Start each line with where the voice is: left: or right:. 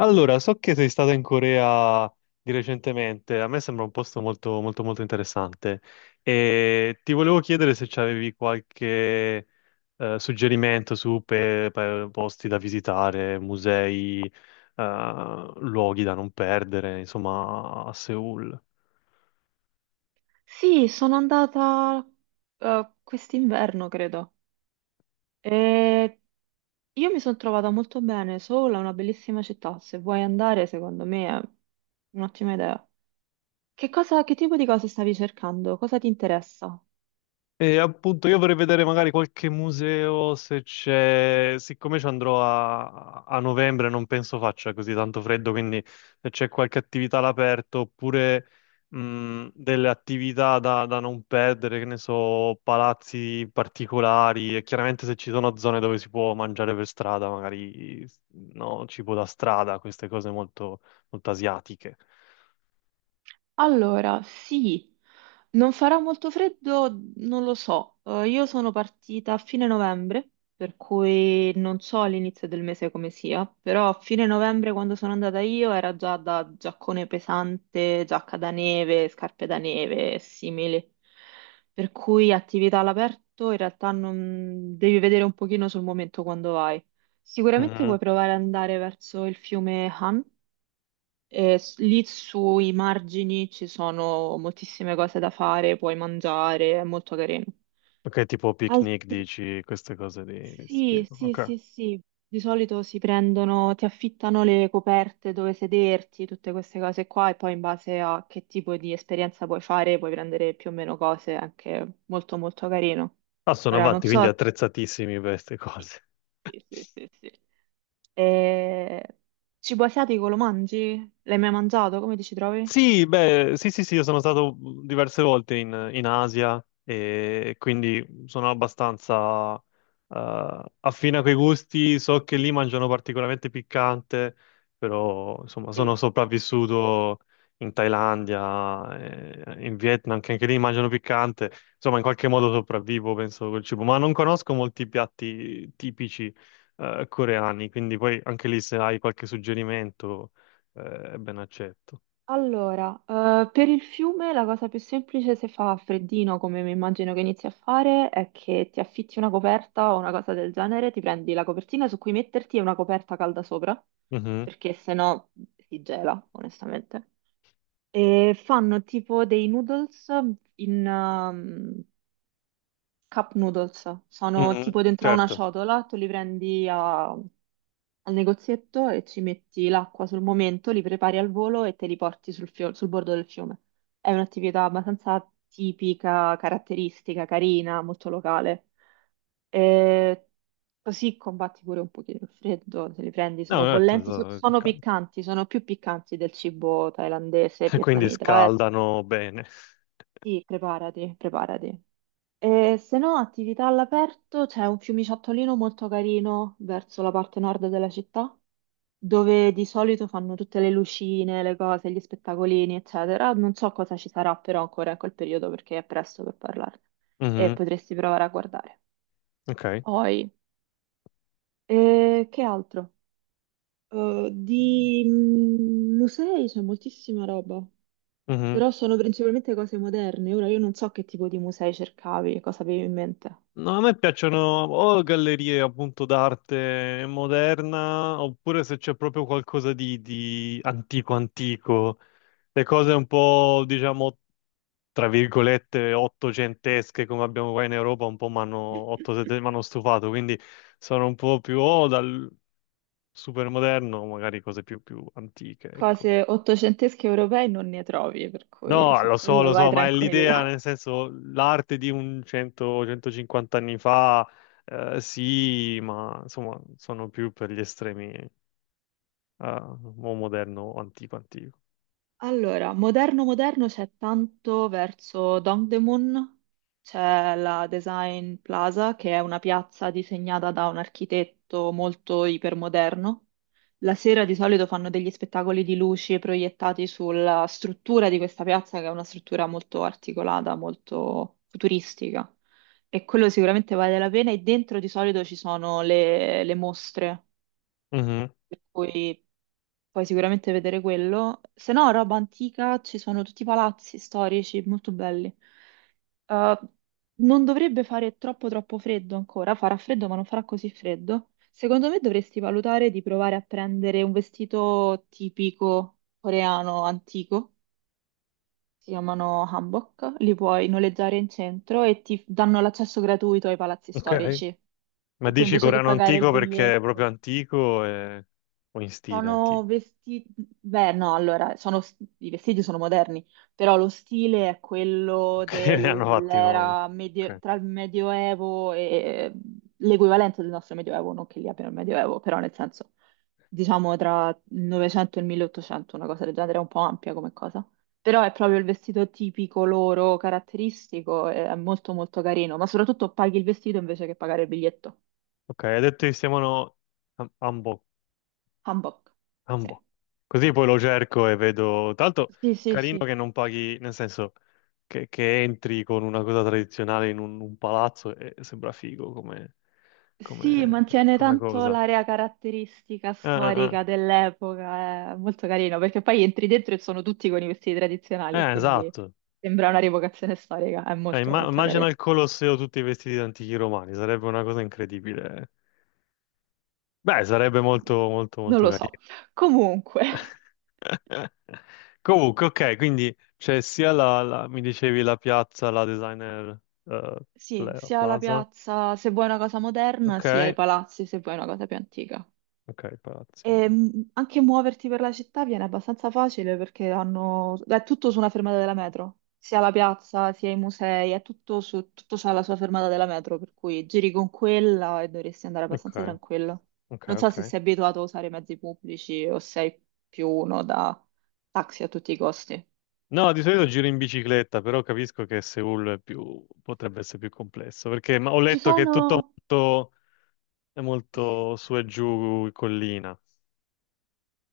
left: Allora, so che sei stata in Corea di recentemente, a me sembra un posto molto, molto, molto interessante e ti volevo chiedere se avevi qualche suggerimento su posti da visitare, musei, luoghi da non perdere, insomma, a Seoul.
right: Sì, sono andata quest'inverno, credo. E io mi sono trovata molto bene, sola, una bellissima città. Se vuoi andare, secondo me è un'ottima idea. Che tipo di cose stavi cercando? Cosa ti interessa?
left: E appunto io vorrei vedere magari qualche museo se c'è, siccome ci andrò a novembre, non penso faccia così tanto freddo, quindi se c'è qualche attività all'aperto oppure delle attività da non perdere, che ne so, palazzi particolari e chiaramente se ci sono zone dove si può mangiare per strada, magari, no, cibo da strada, queste cose molto, molto asiatiche.
right: Allora, sì, non farà molto freddo, non lo so. Io sono partita a fine novembre, per cui non so all'inizio del mese come sia, però a fine novembre quando sono andata io era già da giaccone pesante, giacca da neve, scarpe da neve e simili. Per cui attività all'aperto in realtà non devi vedere un pochino sul momento quando vai. Sicuramente
left: Mhm.
right: puoi provare ad andare verso il fiume Han e lì sui margini ci sono moltissime cose da fare, puoi mangiare, è molto carino.
left: Ok, tipo picnic,
right: Altri.
left: dici, queste cose questo
right: Sì,
left: tipo.
right: sì,
left: Ok.
right: sì, sì. Di solito si prendono, ti affittano le coperte dove sederti, tutte queste cose qua, e poi in base a che tipo di esperienza puoi fare, puoi prendere più o meno cose, anche molto molto carino.
left: Ah, sono
right: Ora non
left: avanti, quindi
right: so.
left: attrezzatissimi per queste
right: Sì,
left: cose.
right: sì, sì, sì. Sì. E. Cibo asiatico lo mangi? L'hai mai mangiato? Come ti ci trovi?
left: Sì, beh, sì, sì, sì, io sono stato diverse volte in Asia e quindi sono abbastanza affine a quei gusti. So che lì mangiano particolarmente piccante, però insomma sono
right: Sì, sì, sì.
left: sopravvissuto in Thailandia, in Vietnam, che anche lì mangiano piccante. Insomma, in qualche modo sopravvivo, penso, col cibo. Ma non conosco molti piatti tipici coreani, quindi poi anche lì se hai qualche suggerimento, ben accetto.
right: Allora, per il fiume la cosa più semplice se fa freddino, come mi immagino che inizi a fare, è che ti affitti una coperta o una cosa del genere, ti prendi la copertina su cui metterti e una coperta calda sopra,
left: Mhm,
right: perché se no si gela, onestamente. E fanno tipo dei noodles in cup noodles, sono
left: mhm.
right: tipo dentro a una
left: Certo,
right: ciotola, tu li prendi a al negozietto e ci metti l'acqua sul momento, li prepari al volo e te li porti sul bordo del fiume. È un'attività abbastanza tipica, caratteristica, carina, molto locale. E così combatti pure un pochino il freddo, se li prendi
left: no,
right: sono
left: certo,
right: bollenti, sono
left: caldo.
right: piccanti, sono più piccanti del cibo thailandese e
left: Quindi
right: vietnamita.
left: scaldano bene.
right: Sì, preparati, preparati. E se no, attività all'aperto, c'è un fiumiciattolino molto carino verso la parte nord della città dove di solito fanno tutte le lucine, le cose, gli spettacolini, eccetera. Non so cosa ci sarà però ancora in quel periodo perché è presto per parlarne e
left: Mhm.
right: potresti provare a guardare.
left: Ok.
right: Poi, che altro? Di musei c'è moltissima roba,
left: Mhm.
right: però sono principalmente cose moderne. Ora io non so che tipo di musei cercavi, cosa avevi in mente.
left: No, a me piacciono o gallerie appunto d'arte moderna, oppure se c'è proprio qualcosa di antico antico, le cose un po', diciamo, tra virgolette, ottocentesche come abbiamo qua in Europa, un po' mi hanno m'hanno stufato, quindi sono un po' più o dal super moderno, magari cose più antiche, ecco.
right: Cose ottocentesche europee non ne trovi, per cui
left: No,
right: su quello
left: lo
right: vai
left: so, ma è l'idea,
right: tranquillo.
left: nel senso, l'arte di un 100-150 anni fa, sì, ma insomma, sono più per gli estremi, o moderno o antico antico.
right: Allora, moderno moderno c'è tanto verso Dongdaemun, c'è la Design Plaza che è una piazza disegnata da un architetto molto ipermoderno. La sera di solito fanno degli spettacoli di luci proiettati sulla struttura di questa piazza che è una struttura molto articolata, molto futuristica e quello sicuramente vale la pena e dentro di solito ci sono le mostre,
left: Mhm.
right: per cui puoi sicuramente vedere quello. Se no, roba antica, ci sono tutti i palazzi storici molto belli. Eh, non dovrebbe fare troppo troppo freddo ancora, farà freddo ma non farà così freddo. Secondo me dovresti valutare di provare a prendere un vestito tipico coreano antico, si chiamano hanbok, li puoi noleggiare in centro e ti danno l'accesso gratuito ai palazzi
left: Ok.
right: storici,
left: Ma
right: per cui
left: dici
right: invece che
left: coreano
right: pagare il
left: antico perché è proprio
right: biglietto.
left: antico o in stile antico?
right: Sono vestiti, beh no, allora, i vestiti sono moderni, però lo stile è quello
left: Ok, ne hanno fatti non.
right: dell'era
left: Ok,
right: tra il Medioevo e l'equivalente del nostro Medioevo, non che lì abbiano il Medioevo, però nel senso, diciamo tra il Novecento e il 1800, una cosa del genere, è un po' ampia come cosa, però è proprio il vestito tipico loro, caratteristico, e è molto molto carino, ma soprattutto paghi il vestito invece che pagare il biglietto.
left: ok, hai detto che si chiamano Hanbok.
right: Hanbok. Sì,
left: Ambo. Così poi lo cerco e vedo. Tanto
right: sì, sì.
left: carino
right: Sì.
left: che non paghi, nel senso che entri con una cosa tradizionale in un palazzo e sembra figo come,
right: Sì,
left: come-
right: mantiene
left: come
right: tanto
left: cosa.
right: l'area caratteristica
left: Eh.
right: storica dell'epoca, è molto carino, perché poi entri dentro e sono tutti con i vestiti tradizionali, quindi
left: Esatto.
right: sembra una rievocazione storica, è molto molto
left: Immagina
right: carino.
left: il Colosseo tutti vestiti da antichi romani, sarebbe una cosa incredibile. Beh, sarebbe molto, molto,
right: Non
left: molto
right: lo so.
left: carino.
right: Comunque,
left: Comunque, ok, quindi c'è sia mi dicevi la piazza, la designer eh,
right: sì,
left: la
right: sia la
left: Plaza.
right: piazza se vuoi una cosa moderna,
left: Ok,
right: sia i palazzi se vuoi una cosa più antica.
left: ok, palazzi.
right: E, anche muoverti per la città viene abbastanza facile perché hanno. È tutto su una fermata della metro, sia la piazza, sia i musei, è tutto su. Tutto c'ha la sua fermata della metro, per cui giri con quella e dovresti andare
left: Ok,
right: abbastanza tranquillo.
left: ok,
right: Non so
left: ok.
right: se sei abituato a usare i mezzi pubblici o sei più uno da taxi a tutti i costi.
left: No, di solito giro in bicicletta, però capisco che Seul è più, potrebbe essere più complesso, perché ho
right: Ci
left: letto che è tutto
right: sono.
left: molto, è molto su e giù, collina.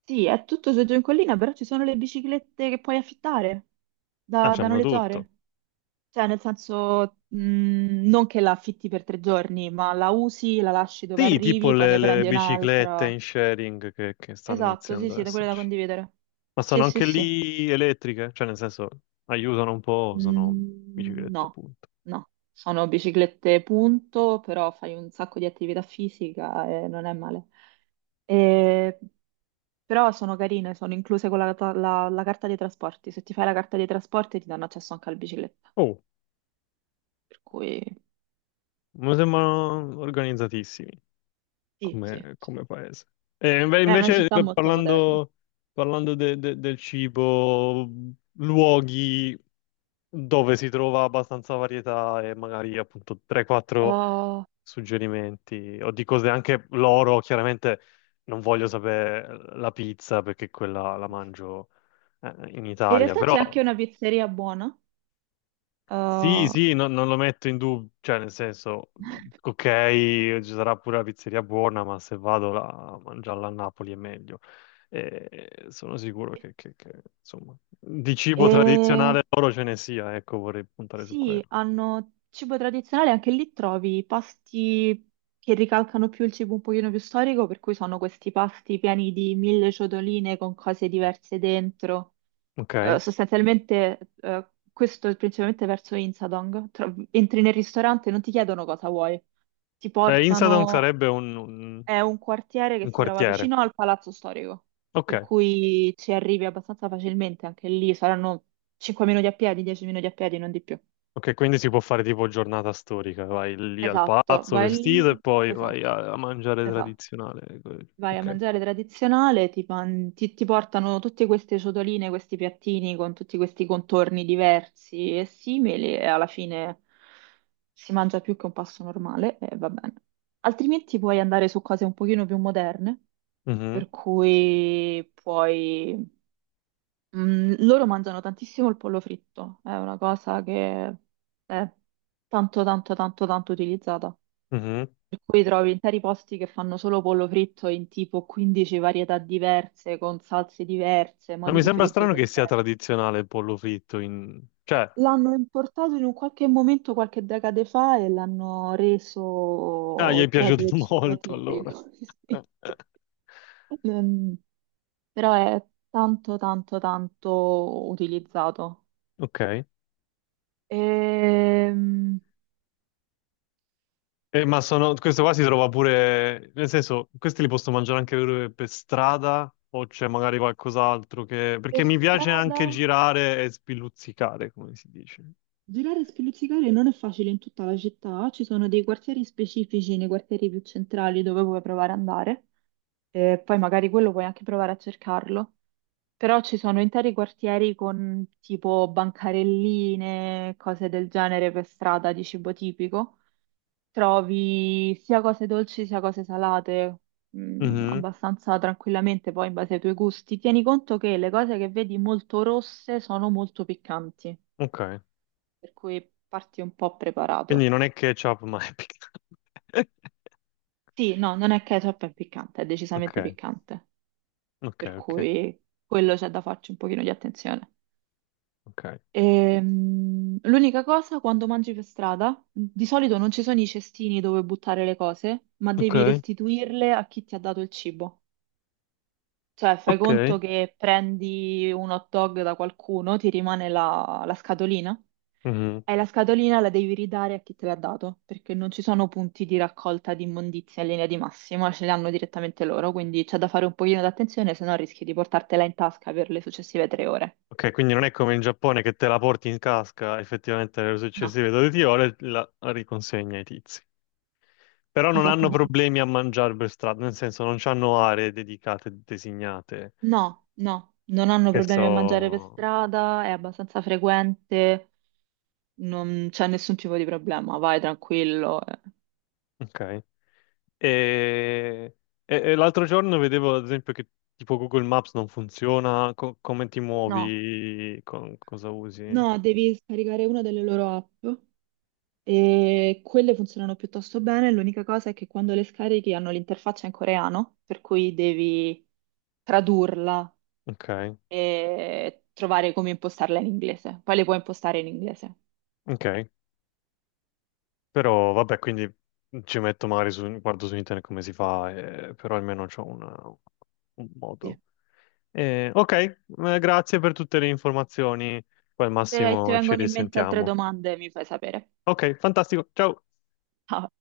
right: Sì, è tutto su giù in collina, però ci sono le biciclette che puoi affittare,
left: Ah,
right: da
left: c'hanno tutto.
right: noleggiare. Cioè, nel senso, non che la affitti per 3 giorni, ma la usi, la lasci dove
left: Sì, tipo
right: arrivi, poi
left: le,
right: ne
left: le
right: prendi
left: biciclette
right: un'altra.
left: in sharing che stanno
right: Esatto, sì,
left: iniziando ad
right: sì, da quelle da
left: esserci.
right: condividere.
left: Ma
right: Sì,
left: sono
right: sì,
left: anche
right: sì.
left: lì elettriche, cioè nel senso aiutano un po', sono
right: Mm,
left: biciclette,
right: no,
left: punto.
right: no. Sono biciclette punto, però fai un sacco di attività fisica e non è male. E. Però sono carine, sono incluse con la carta dei trasporti. Se ti fai la carta dei trasporti ti danno accesso anche alla bicicletta.
left: Oh,
right: Per cui
left: mi sembrano organizzatissimi
right: sì, sì.
left: come,
right: Sì.
left: paese. E
right: È una
left: invece
right: città molto moderna.
left: parlando del cibo, luoghi dove si trova abbastanza varietà e magari appunto 3-4
right: Ah,
left: suggerimenti o di cose anche loro, chiaramente non voglio sapere la pizza perché quella la mangio in
right: in
left: Italia,
right: realtà
left: però
right: c'è anche una pizzeria buona.
left: sì,
right: eh,
left: sì, non lo metto in dubbio, cioè nel senso, ok, ci sarà pure la pizzeria buona, ma se vado là a mangiarla a Napoli è meglio. E sono sicuro che, insomma, di cibo
right: e
left: tradizionale loro ce ne sia, ecco, vorrei puntare su
right: sì,
left: quello.
right: hanno cibo tradizionale, anche lì trovi pasti che ricalcano più il cibo un pochino più storico, per cui sono questi pasti pieni di mille ciotoline con cose diverse dentro.
left: Ok?
right: Sostanzialmente, questo è principalmente verso Insadong. Entri nel ristorante e non ti chiedono cosa vuoi, ti
left: Beh, Insadong
right: portano.
left: sarebbe
right: È un quartiere che
left: un
right: si trova
left: quartiere.
right: vicino al Palazzo Storico,
left: Ok,
right: per cui ci arrivi abbastanza facilmente anche lì, saranno 5 minuti a piedi, 10 minuti a piedi, non di più.
left: ok, quindi si può fare tipo giornata storica, vai lì al
right: Esatto,
left: palazzo
right: vai
left: vestito e
right: lì,
left: poi
right: esatto,
left: vai a mangiare
right: esatto.
left: tradizionale.
right: Vai a
left: Ok.
right: mangiare tradizionale, ti portano tutte queste ciotoline, questi piattini con tutti questi contorni diversi e simili e alla fine si mangia più che un pasto normale e va bene. Altrimenti puoi andare su cose un pochino più moderne,
left: Mhm,
right: per cui puoi. Loro mangiano tantissimo il pollo fritto, è una cosa che è tanto, tanto, tanto, tanto utilizzata.
left: mhm.
right: Per cui trovi interi posti che fanno solo pollo fritto in tipo 15 varietà diverse, con salse diverse,
left: Ma
right: modi
left: mi
right: di
left: sembra strano
right: friggere
left: che sia
right: diversi.
left: tradizionale il pollo fritto in. Cioè,
right: L'hanno importato in un qualche momento, qualche decade fa, e l'hanno
left: ah, gli
right: reso
left: è
right: il proprio
left: piaciuto
right: cibo
left: molto allora.
right: tipico. Sì. Mm, Però è tanto, tanto, tanto utilizzato.
left: Ok.
right: Ehm,
left: Ma sono. Questo qua si trova pure. Nel senso, questi li posso mangiare anche per strada o c'è magari qualcos'altro che.
right: Per
left: Perché mi piace
right: strada?
left: anche girare e spiluzzicare, come si dice.
right: Girare e spiluzzicare non è facile in tutta la città, ci sono dei quartieri specifici nei quartieri più centrali dove puoi provare ad andare, e poi magari quello puoi anche provare a cercarlo, però ci sono interi quartieri con tipo bancarelline, cose del genere per strada di cibo tipico, trovi sia cose dolci sia cose salate,
left: Mhm.
right: abbastanza tranquillamente poi in base ai tuoi gusti. Tieni conto che le cose che vedi molto rosse sono molto piccanti.
left: Ok.
right: Per cui parti un po'
left: Quindi
right: preparato.
left: non è ketchup, ma è piccante.
right: Sì, no, non è ketchup, è piccante, è decisamente
left: Ok,
right: piccante,
left: ok,
right: per
left: ok,
right: cui quello c'è da farci un pochino di attenzione.
left: ok.
right: L'unica cosa, quando mangi per strada, di solito non ci sono i cestini dove buttare le cose, ma
left: Ok,
right: devi restituirle a chi ti ha dato il cibo. Cioè, fai
left: ok.
right: conto che prendi un hot dog da qualcuno, ti rimane la scatolina.
left: Mhm.
right: E la scatolina la devi ridare a chi te l'ha dato, perché non ci sono punti di raccolta di immondizia in linea di massima, ce li hanno direttamente loro, quindi c'è da fare un pochino d'attenzione, se no rischi di portartela in tasca per le successive 3 ore.
left: Ok, quindi non è come in Giappone che te la porti in casca effettivamente nelle
right: No.
left: successive 12 ore, la riconsegna ai tizi. Però non hanno
right: Esattamente.
left: problemi a mangiare per strada, nel senso non hanno aree dedicate, designate,
right: No, no, non hanno
left: che
right: problemi a mangiare per
left: so.
right: strada, è abbastanza frequente, non c'è nessun tipo di problema, vai tranquillo.
left: Ok. E, e l'altro giorno vedevo ad esempio che tipo Google Maps non funziona, come ti
right: No,
left: muovi, cosa usi.
right: no, devi scaricare una delle loro app. E quelle funzionano piuttosto bene, l'unica cosa è che quando le scarichi hanno l'interfaccia in coreano, per cui devi tradurla
left: Ok,
right: e trovare come impostarla in inglese. Poi le puoi impostare in inglese.
left: ok. Però vabbè, quindi ci metto magari su, guardo su internet come si fa, però almeno c'ho un
right: Sì.
left: modo. Ok, grazie per tutte le informazioni. Poi al
right: Se ti
left: massimo ci
right: vengono in mente altre
left: risentiamo.
right: domande, mi fai sapere.
left: Ok, fantastico. Ciao.
right: Ciao.